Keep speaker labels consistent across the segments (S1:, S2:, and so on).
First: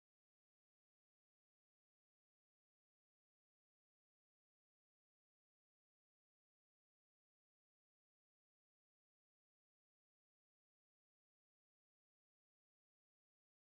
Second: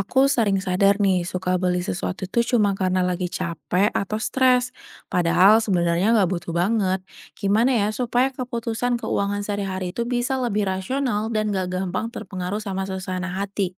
S1: Aku sering sadar nih, suka beli sesuatu itu cuma karena lagi capek atau stres. Padahal sebenarnya nggak butuh banget. Gimana ya supaya keputusan keuangan sehari-hari itu bisa lebih rasional dan nggak gampang terpengaruh sama suasana hati?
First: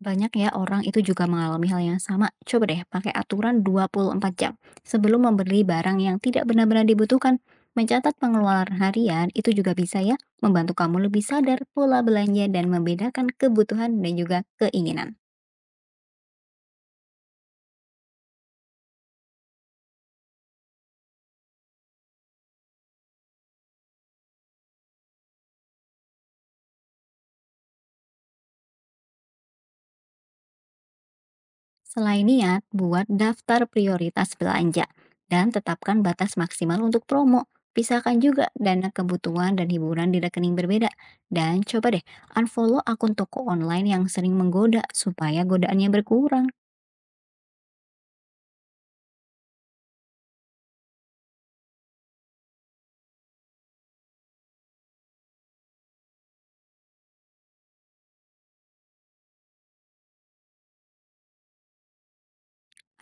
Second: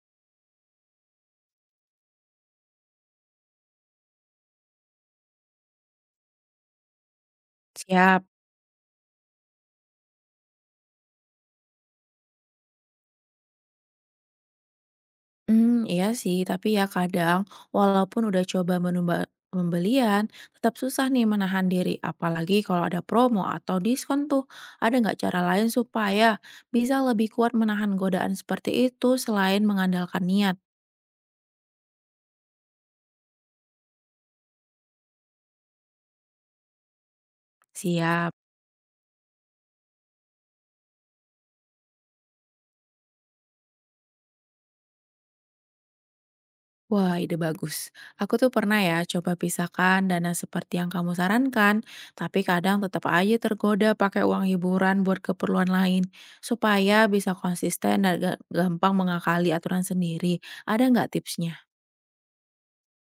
S2: Banyak ya orang itu juga mengalami hal yang sama. Coba deh pakai aturan 24 jam sebelum membeli barang yang tidak benar-benar dibutuhkan. Mencatat
S1: Siap.
S2: pengeluaran harian itu juga bisa ya membantu kamu lebih sadar pola belanja dan membedakan kebutuhan dan juga keinginan.
S1: Iya sih, tapi ya kadang walaupun udah coba menumba pembelian, tetap susah nih menahan diri, apalagi kalau ada promo atau diskon tuh. Ada nggak cara lain supaya bisa lebih kuat menahan godaan seperti itu selain mengandalkan niat?
S2: Selain niat, buat daftar prioritas belanja dan tetapkan batas maksimal untuk promo. Pisahkan
S1: Siap.
S2: juga dana kebutuhan dan hiburan di rekening berbeda. Dan coba deh, unfollow akun toko online yang sering menggoda supaya godaannya berkurang.
S1: Wah, ide bagus. Aku tuh pernah ya coba pisahkan dana seperti yang kamu sarankan, tapi kadang tetap aja tergoda pakai uang hiburan buat keperluan lain, supaya bisa konsisten dan gampang mengakali aturan sendiri. Ada nggak tipsnya?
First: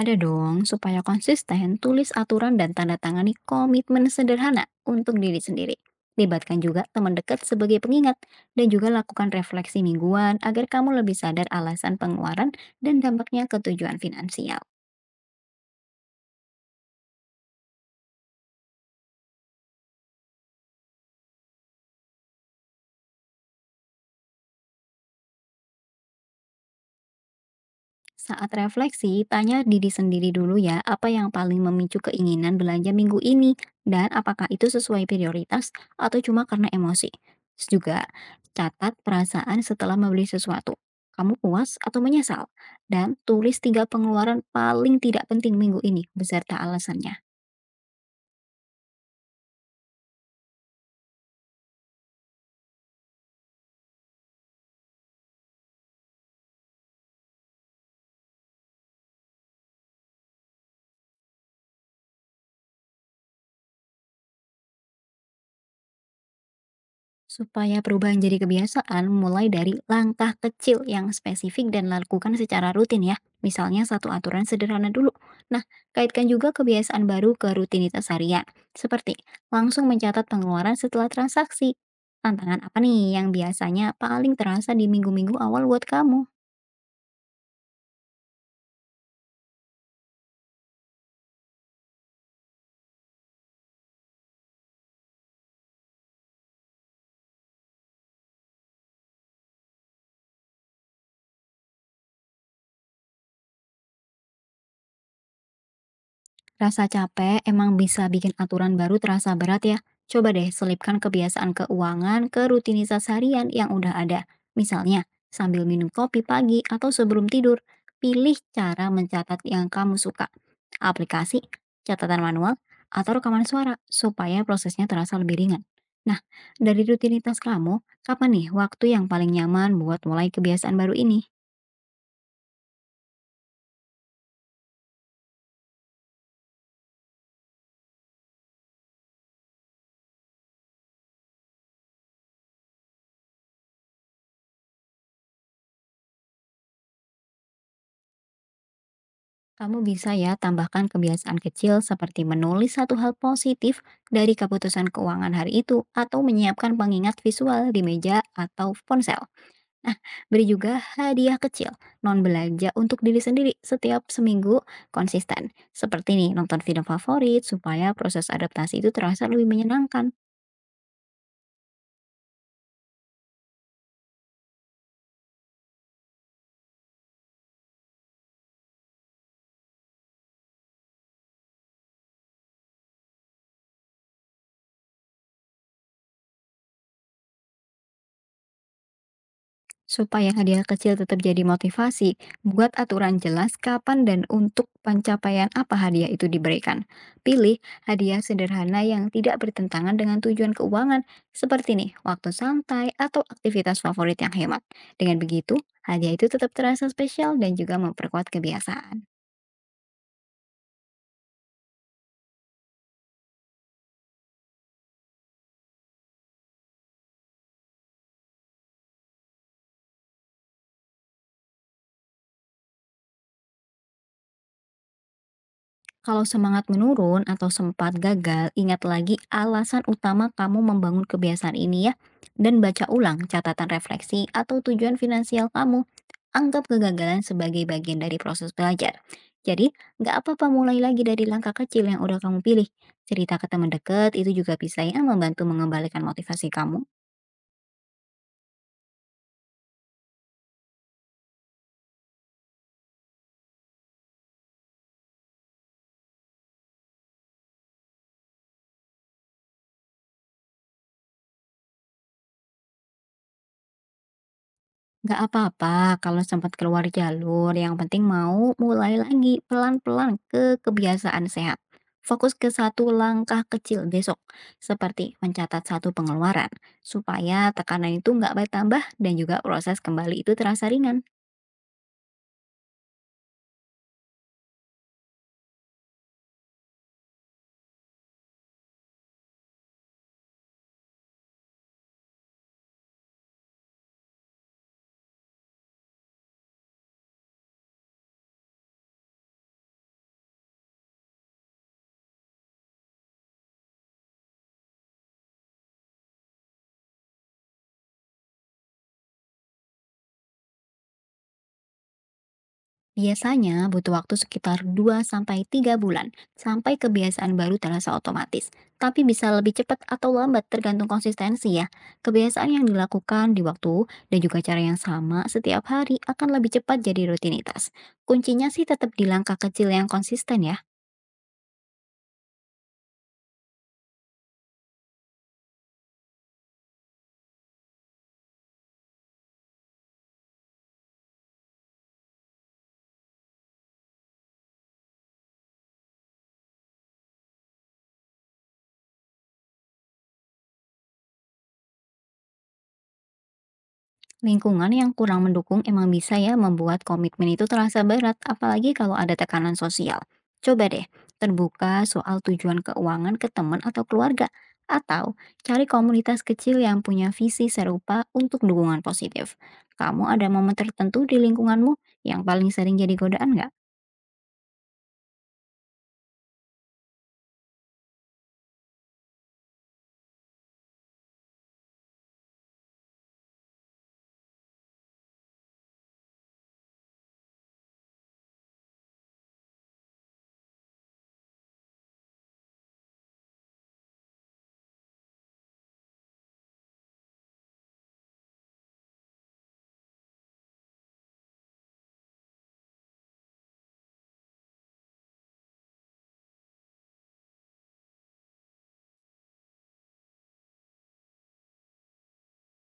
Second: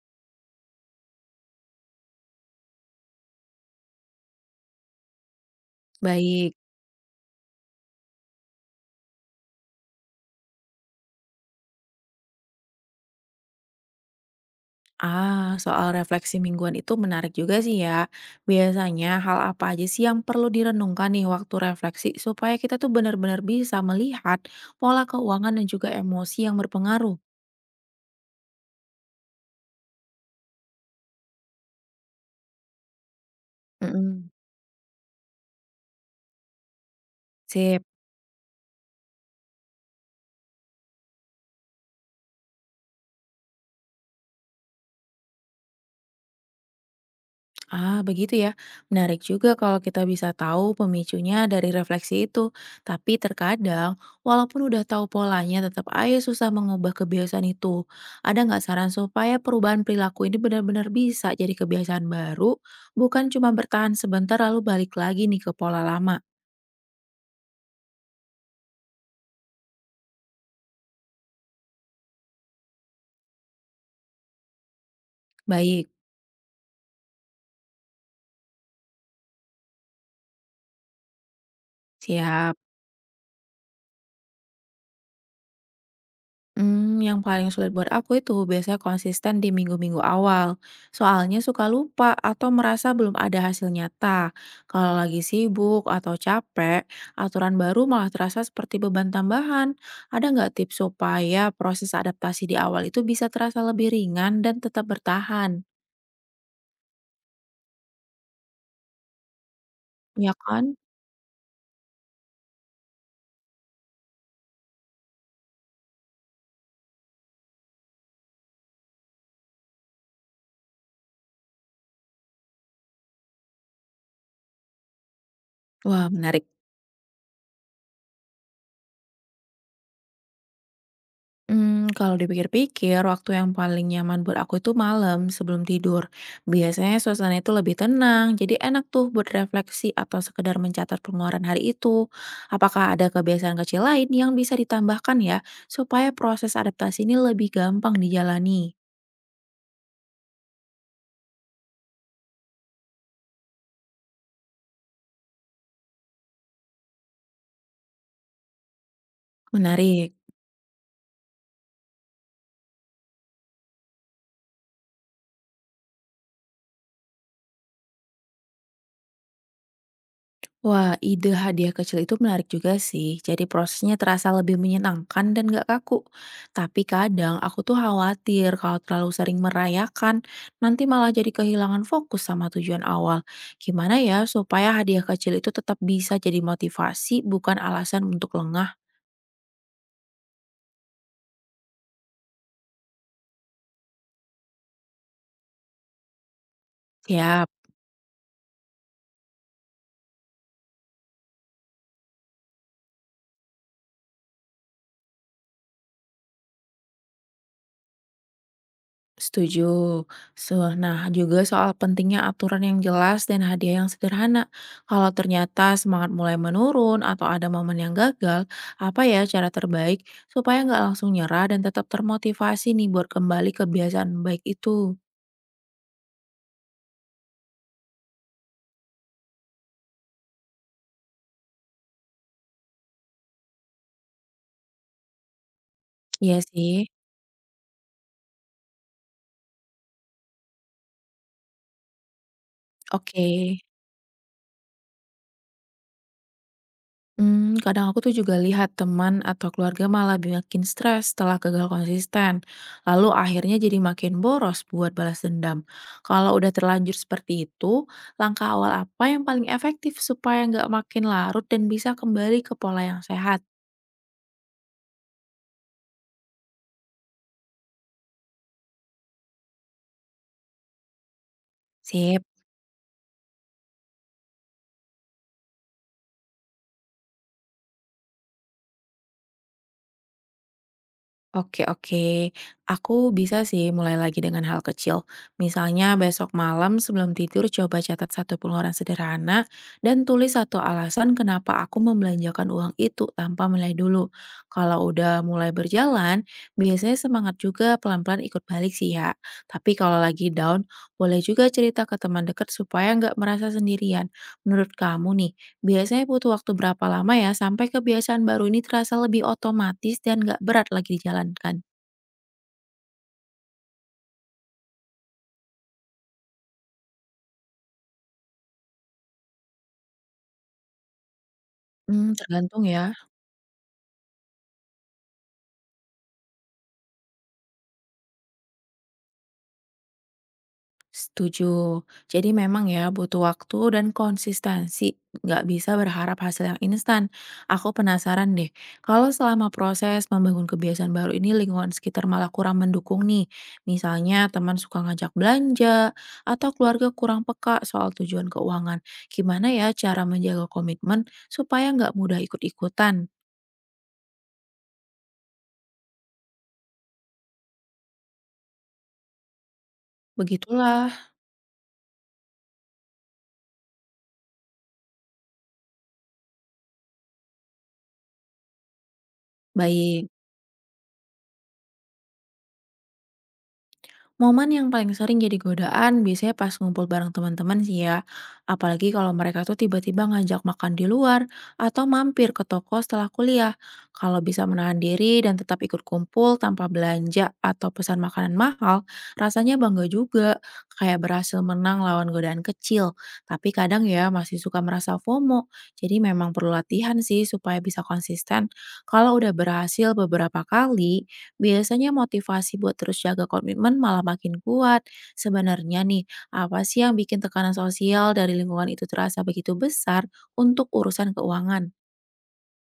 S2: Ada dong, supaya konsisten, tulis aturan dan tanda tangani komitmen sederhana untuk diri sendiri.
S1: Baik.
S2: Libatkan juga teman dekat sebagai pengingat dan juga lakukan refleksi mingguan agar kamu lebih sadar alasan pengeluaran dan dampaknya ke tujuan finansial.
S1: Ah, soal refleksi mingguan itu menarik juga sih ya. Biasanya hal apa aja sih yang perlu direnungkan nih waktu refleksi supaya kita tuh benar-benar bisa melihat pola keuangan dan juga emosi yang berpengaruh?
S2: Saat refleksi, tanya diri sendiri dulu ya, apa yang paling memicu keinginan belanja minggu ini, dan
S1: Mm-mm.
S2: apakah itu sesuai prioritas atau cuma karena emosi. Terus
S1: Sip.
S2: juga, catat perasaan setelah membeli sesuatu. Kamu puas atau menyesal? Dan tulis 3 pengeluaran paling tidak penting minggu ini beserta alasannya.
S1: Ah, begitu ya. Menarik juga kalau kita bisa tahu pemicunya dari refleksi itu. Tapi terkadang, walaupun udah tahu polanya, tetap aja susah mengubah kebiasaan itu. Ada nggak saran supaya perubahan perilaku ini benar-benar bisa jadi kebiasaan baru, bukan cuma bertahan sebentar lalu balik lagi nih ke pola lama?
S2: Supaya perubahan jadi kebiasaan, mulai dari langkah kecil yang spesifik dan lakukan secara rutin ya. Misalnya satu aturan sederhana dulu. Nah,
S1: Baik,
S2: kaitkan juga kebiasaan baru ke rutinitas harian. Seperti langsung mencatat pengeluaran setelah transaksi.
S1: siap.
S2: Tantangan apa nih yang biasanya paling terasa di minggu-minggu awal buat kamu?
S1: Yang paling sulit buat aku itu biasanya konsisten di minggu-minggu awal. Soalnya suka lupa atau merasa belum ada hasil nyata. Kalau lagi sibuk atau capek, aturan baru malah terasa seperti beban tambahan. Ada nggak tips supaya proses adaptasi di awal itu bisa terasa lebih ringan dan tetap bertahan?
S2: Rasa capek emang bisa bikin aturan baru terasa berat ya.
S1: Ya
S2: Coba deh
S1: kan?
S2: selipkan kebiasaan keuangan ke rutinitas harian yang udah ada. Misalnya, sambil minum kopi pagi atau sebelum tidur, pilih cara mencatat yang kamu suka. Aplikasi, catatan manual, atau rekaman suara supaya prosesnya terasa lebih ringan.
S1: Wah,
S2: Nah,
S1: menarik.
S2: dari rutinitas kamu, kapan nih waktu yang paling nyaman buat mulai kebiasaan baru ini?
S1: Kalau dipikir-pikir waktu yang paling nyaman buat aku itu malam sebelum tidur. Biasanya suasana itu lebih tenang, jadi enak tuh buat refleksi atau sekedar mencatat pengeluaran hari itu. Apakah ada kebiasaan kecil lain yang bisa ditambahkan ya, supaya proses adaptasi ini lebih gampang dijalani?
S2: Kamu bisa ya tambahkan kebiasaan kecil seperti menulis satu hal positif dari keputusan keuangan hari itu atau menyiapkan pengingat visual di meja atau ponsel. Nah,
S1: Menarik.
S2: beri juga hadiah kecil non belanja untuk diri sendiri setiap seminggu konsisten. Seperti nih nonton film favorit supaya proses adaptasi itu terasa lebih menyenangkan.
S1: Wah, ide hadiah kecil itu menarik juga sih. Jadi prosesnya terasa lebih menyenangkan dan gak kaku. Tapi kadang aku tuh khawatir kalau terlalu sering merayakan, nanti malah jadi kehilangan fokus sama tujuan awal. Gimana ya supaya hadiah kecil itu tetap bisa jadi motivasi, bukan alasan untuk lengah?
S2: Supaya hadiah kecil tetap jadi motivasi, buat aturan jelas kapan dan untuk pencapaian apa hadiah itu diberikan.
S1: Ya?
S2: Pilih hadiah sederhana yang tidak bertentangan dengan tujuan keuangan, seperti nih, waktu santai atau aktivitas favorit yang hemat. Dengan begitu, hadiah itu tetap terasa spesial dan juga memperkuat kebiasaan.
S1: Setuju. So, nah juga soal pentingnya aturan yang jelas dan hadiah yang sederhana. Kalau ternyata semangat mulai menurun atau ada momen yang gagal, apa ya cara terbaik supaya nggak langsung nyerah dan tetap termotivasi nih buat kembali kebiasaan baik itu?
S2: Kalau semangat menurun atau sempat gagal, ingat lagi alasan utama kamu membangun kebiasaan ini ya, dan baca ulang catatan refleksi atau tujuan finansial kamu.
S1: Iya
S2: Anggap
S1: sih.
S2: kegagalan sebagai bagian dari proses belajar. Jadi, nggak apa-apa mulai lagi dari langkah kecil yang udah kamu pilih.
S1: Oke.
S2: Cerita ke teman dekat itu juga bisa ya membantu mengembalikan motivasi kamu.
S1: Kadang aku tuh juga lihat teman atau keluarga malah makin stres setelah gagal konsisten, lalu akhirnya jadi makin boros buat balas dendam. Kalau udah terlanjur seperti itu, langkah awal apa yang paling efektif supaya nggak makin larut dan bisa kembali ke pola yang sehat?
S2: Nggak apa-apa kalau sempat keluar jalur, yang penting mau mulai lagi pelan-pelan ke kebiasaan sehat.
S1: Sip.
S2: Fokus ke satu langkah kecil besok, seperti mencatat satu pengeluaran, supaya tekanan itu nggak bertambah dan juga proses kembali itu terasa ringan.
S1: Oke oke, aku bisa sih mulai lagi dengan hal kecil. Misalnya besok malam sebelum tidur coba catat satu pengeluaran sederhana dan tulis satu alasan kenapa aku membelanjakan uang itu tanpa mulai dulu. Kalau udah mulai berjalan, biasanya semangat juga pelan-pelan ikut balik sih ya. Tapi kalau lagi down, boleh juga cerita ke teman dekat supaya nggak merasa sendirian. Menurut kamu nih, biasanya butuh waktu berapa lama ya sampai kebiasaan baru ini terasa lebih otomatis dan nggak berat lagi dijalankan?
S2: Biasanya butuh waktu sekitar 2 sampai 3 bulan sampai kebiasaan baru terasa otomatis. Tapi bisa lebih cepat atau lambat tergantung konsistensi ya. Kebiasaan
S1: Tergantung
S2: yang
S1: ya.
S2: dilakukan di waktu dan juga cara yang sama setiap hari akan lebih cepat jadi rutinitas. Kuncinya sih tetap di langkah kecil yang konsisten ya.
S1: Setuju. Jadi memang ya butuh waktu dan konsistensi. Nggak bisa berharap hasil yang instan. Aku penasaran deh, kalau selama proses membangun kebiasaan baru ini lingkungan sekitar malah kurang mendukung nih. Misalnya teman suka ngajak belanja, atau keluarga kurang peka soal tujuan keuangan. Gimana ya cara menjaga komitmen supaya nggak mudah ikut-ikutan?
S2: Lingkungan yang kurang mendukung emang bisa ya membuat komitmen itu terasa berat, apalagi kalau ada tekanan sosial. Coba deh,
S1: Begitulah,
S2: terbuka soal tujuan keuangan ke teman atau keluarga, atau cari komunitas kecil yang punya visi serupa untuk dukungan positif. Kamu
S1: baik.
S2: ada momen tertentu di lingkunganmu yang paling sering jadi godaan nggak?
S1: Momen yang paling sering jadi godaan biasanya pas ngumpul bareng teman-teman sih ya. Apalagi kalau mereka tuh tiba-tiba ngajak makan di luar atau mampir ke toko setelah kuliah. Kalau bisa menahan diri dan tetap ikut kumpul tanpa belanja atau pesan makanan mahal, rasanya bangga juga. Kayak berhasil menang lawan godaan kecil. Tapi kadang ya masih suka merasa FOMO. Jadi memang perlu latihan sih supaya bisa konsisten. Kalau udah berhasil beberapa kali, biasanya motivasi buat terus jaga komitmen malah makin kuat. Sebenarnya nih, apa sih yang bikin tekanan sosial dari lingkungan itu terasa begitu besar untuk urusan keuangan?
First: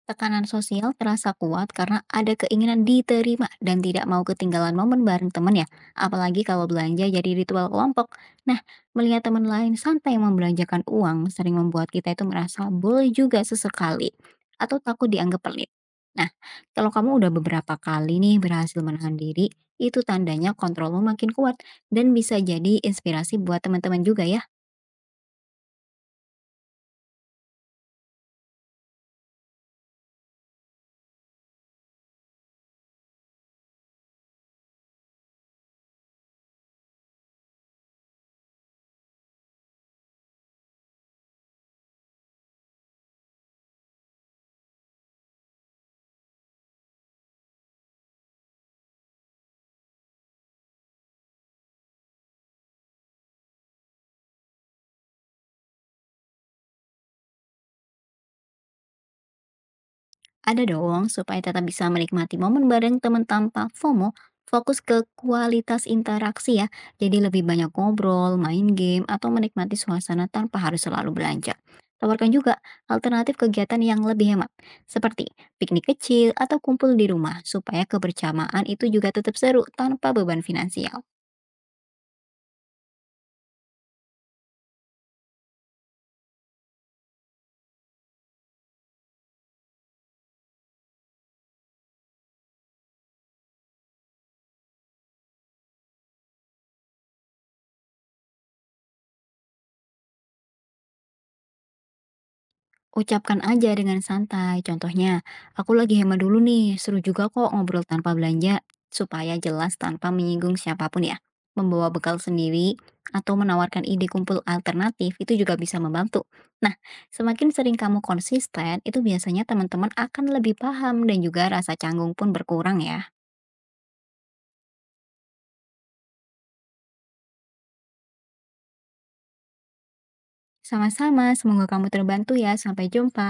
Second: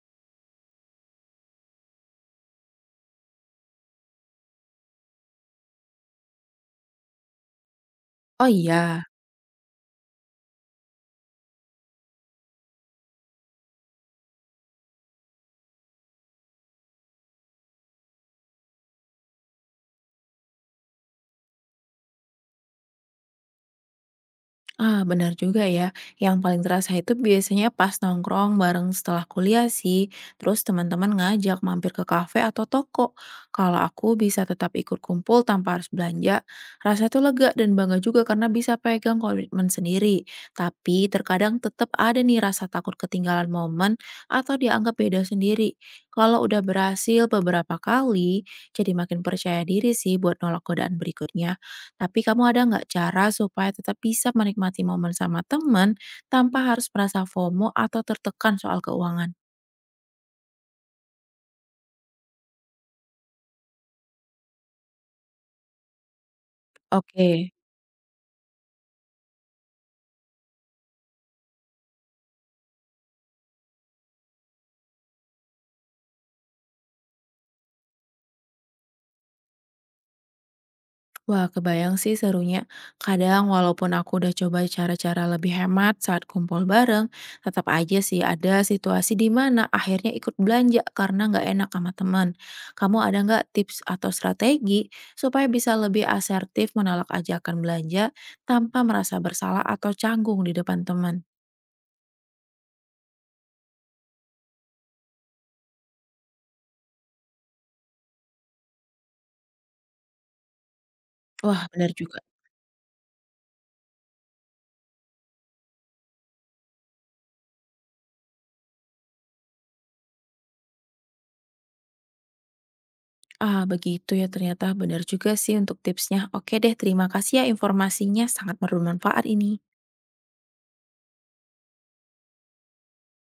S2: Tekanan sosial terasa kuat karena ada keinginan diterima dan tidak mau ketinggalan momen bareng teman ya, apalagi kalau belanja jadi ritual kelompok.
S1: Oh
S2: Nah,
S1: iya,
S2: melihat teman lain santai membelanjakan uang sering membuat kita itu merasa boleh juga sesekali atau takut dianggap pelit. Nah, kalau kamu udah beberapa kali nih berhasil menahan diri, itu tandanya kontrolmu makin kuat dan bisa jadi inspirasi buat teman-teman juga ya.
S1: ah, benar juga ya. Yang paling terasa itu biasanya pas nongkrong bareng setelah kuliah sih. Terus teman-teman ngajak mampir ke kafe atau toko. Kalau aku bisa tetap ikut kumpul tanpa harus belanja, rasa itu lega dan bangga juga karena bisa pegang komitmen sendiri. Tapi terkadang tetap ada nih rasa takut ketinggalan momen atau dianggap beda sendiri. Kalau udah berhasil beberapa kali, jadi makin percaya diri sih buat nolak godaan berikutnya. Tapi kamu ada nggak cara supaya tetap bisa menikmati momen sama teman tanpa harus merasa FOMO atau tertekan soal keuangan?
S2: Ada dong, supaya tetap bisa menikmati momen bareng teman tanpa FOMO, fokus ke kualitas interaksi ya. Jadi lebih
S1: Oke,
S2: banyak ngobrol, main game, atau menikmati suasana tanpa harus selalu belanja. Tawarkan juga alternatif kegiatan yang lebih hemat, seperti piknik kecil atau kumpul di rumah, supaya kebersamaan itu juga tetap seru tanpa beban finansial.
S1: wah kebayang sih serunya. Kadang walaupun aku udah coba cara-cara lebih hemat saat kumpul bareng, tetap aja sih ada situasi di mana akhirnya ikut belanja karena nggak enak sama teman. Kamu ada nggak tips atau strategi supaya bisa lebih asertif menolak ajakan belanja tanpa merasa bersalah atau canggung di depan teman?
S2: Ucapkan aja dengan santai. Contohnya, aku lagi hemat dulu nih, seru juga kok ngobrol tanpa belanja, supaya jelas tanpa menyinggung siapapun ya.
S1: Wah, benar
S2: Membawa
S1: juga.
S2: bekal sendiri atau menawarkan ide kumpul alternatif itu juga bisa membantu. Nah, semakin sering kamu konsisten, itu biasanya teman-teman akan lebih paham dan juga rasa canggung pun berkurang ya.
S1: Ah, begitu ya ternyata benar juga sih untuk tipsnya. Oke deh, terima kasih ya informasinya sangat bermanfaat ini.
S2: Sama-sama, semoga kamu terbantu ya. Sampai jumpa.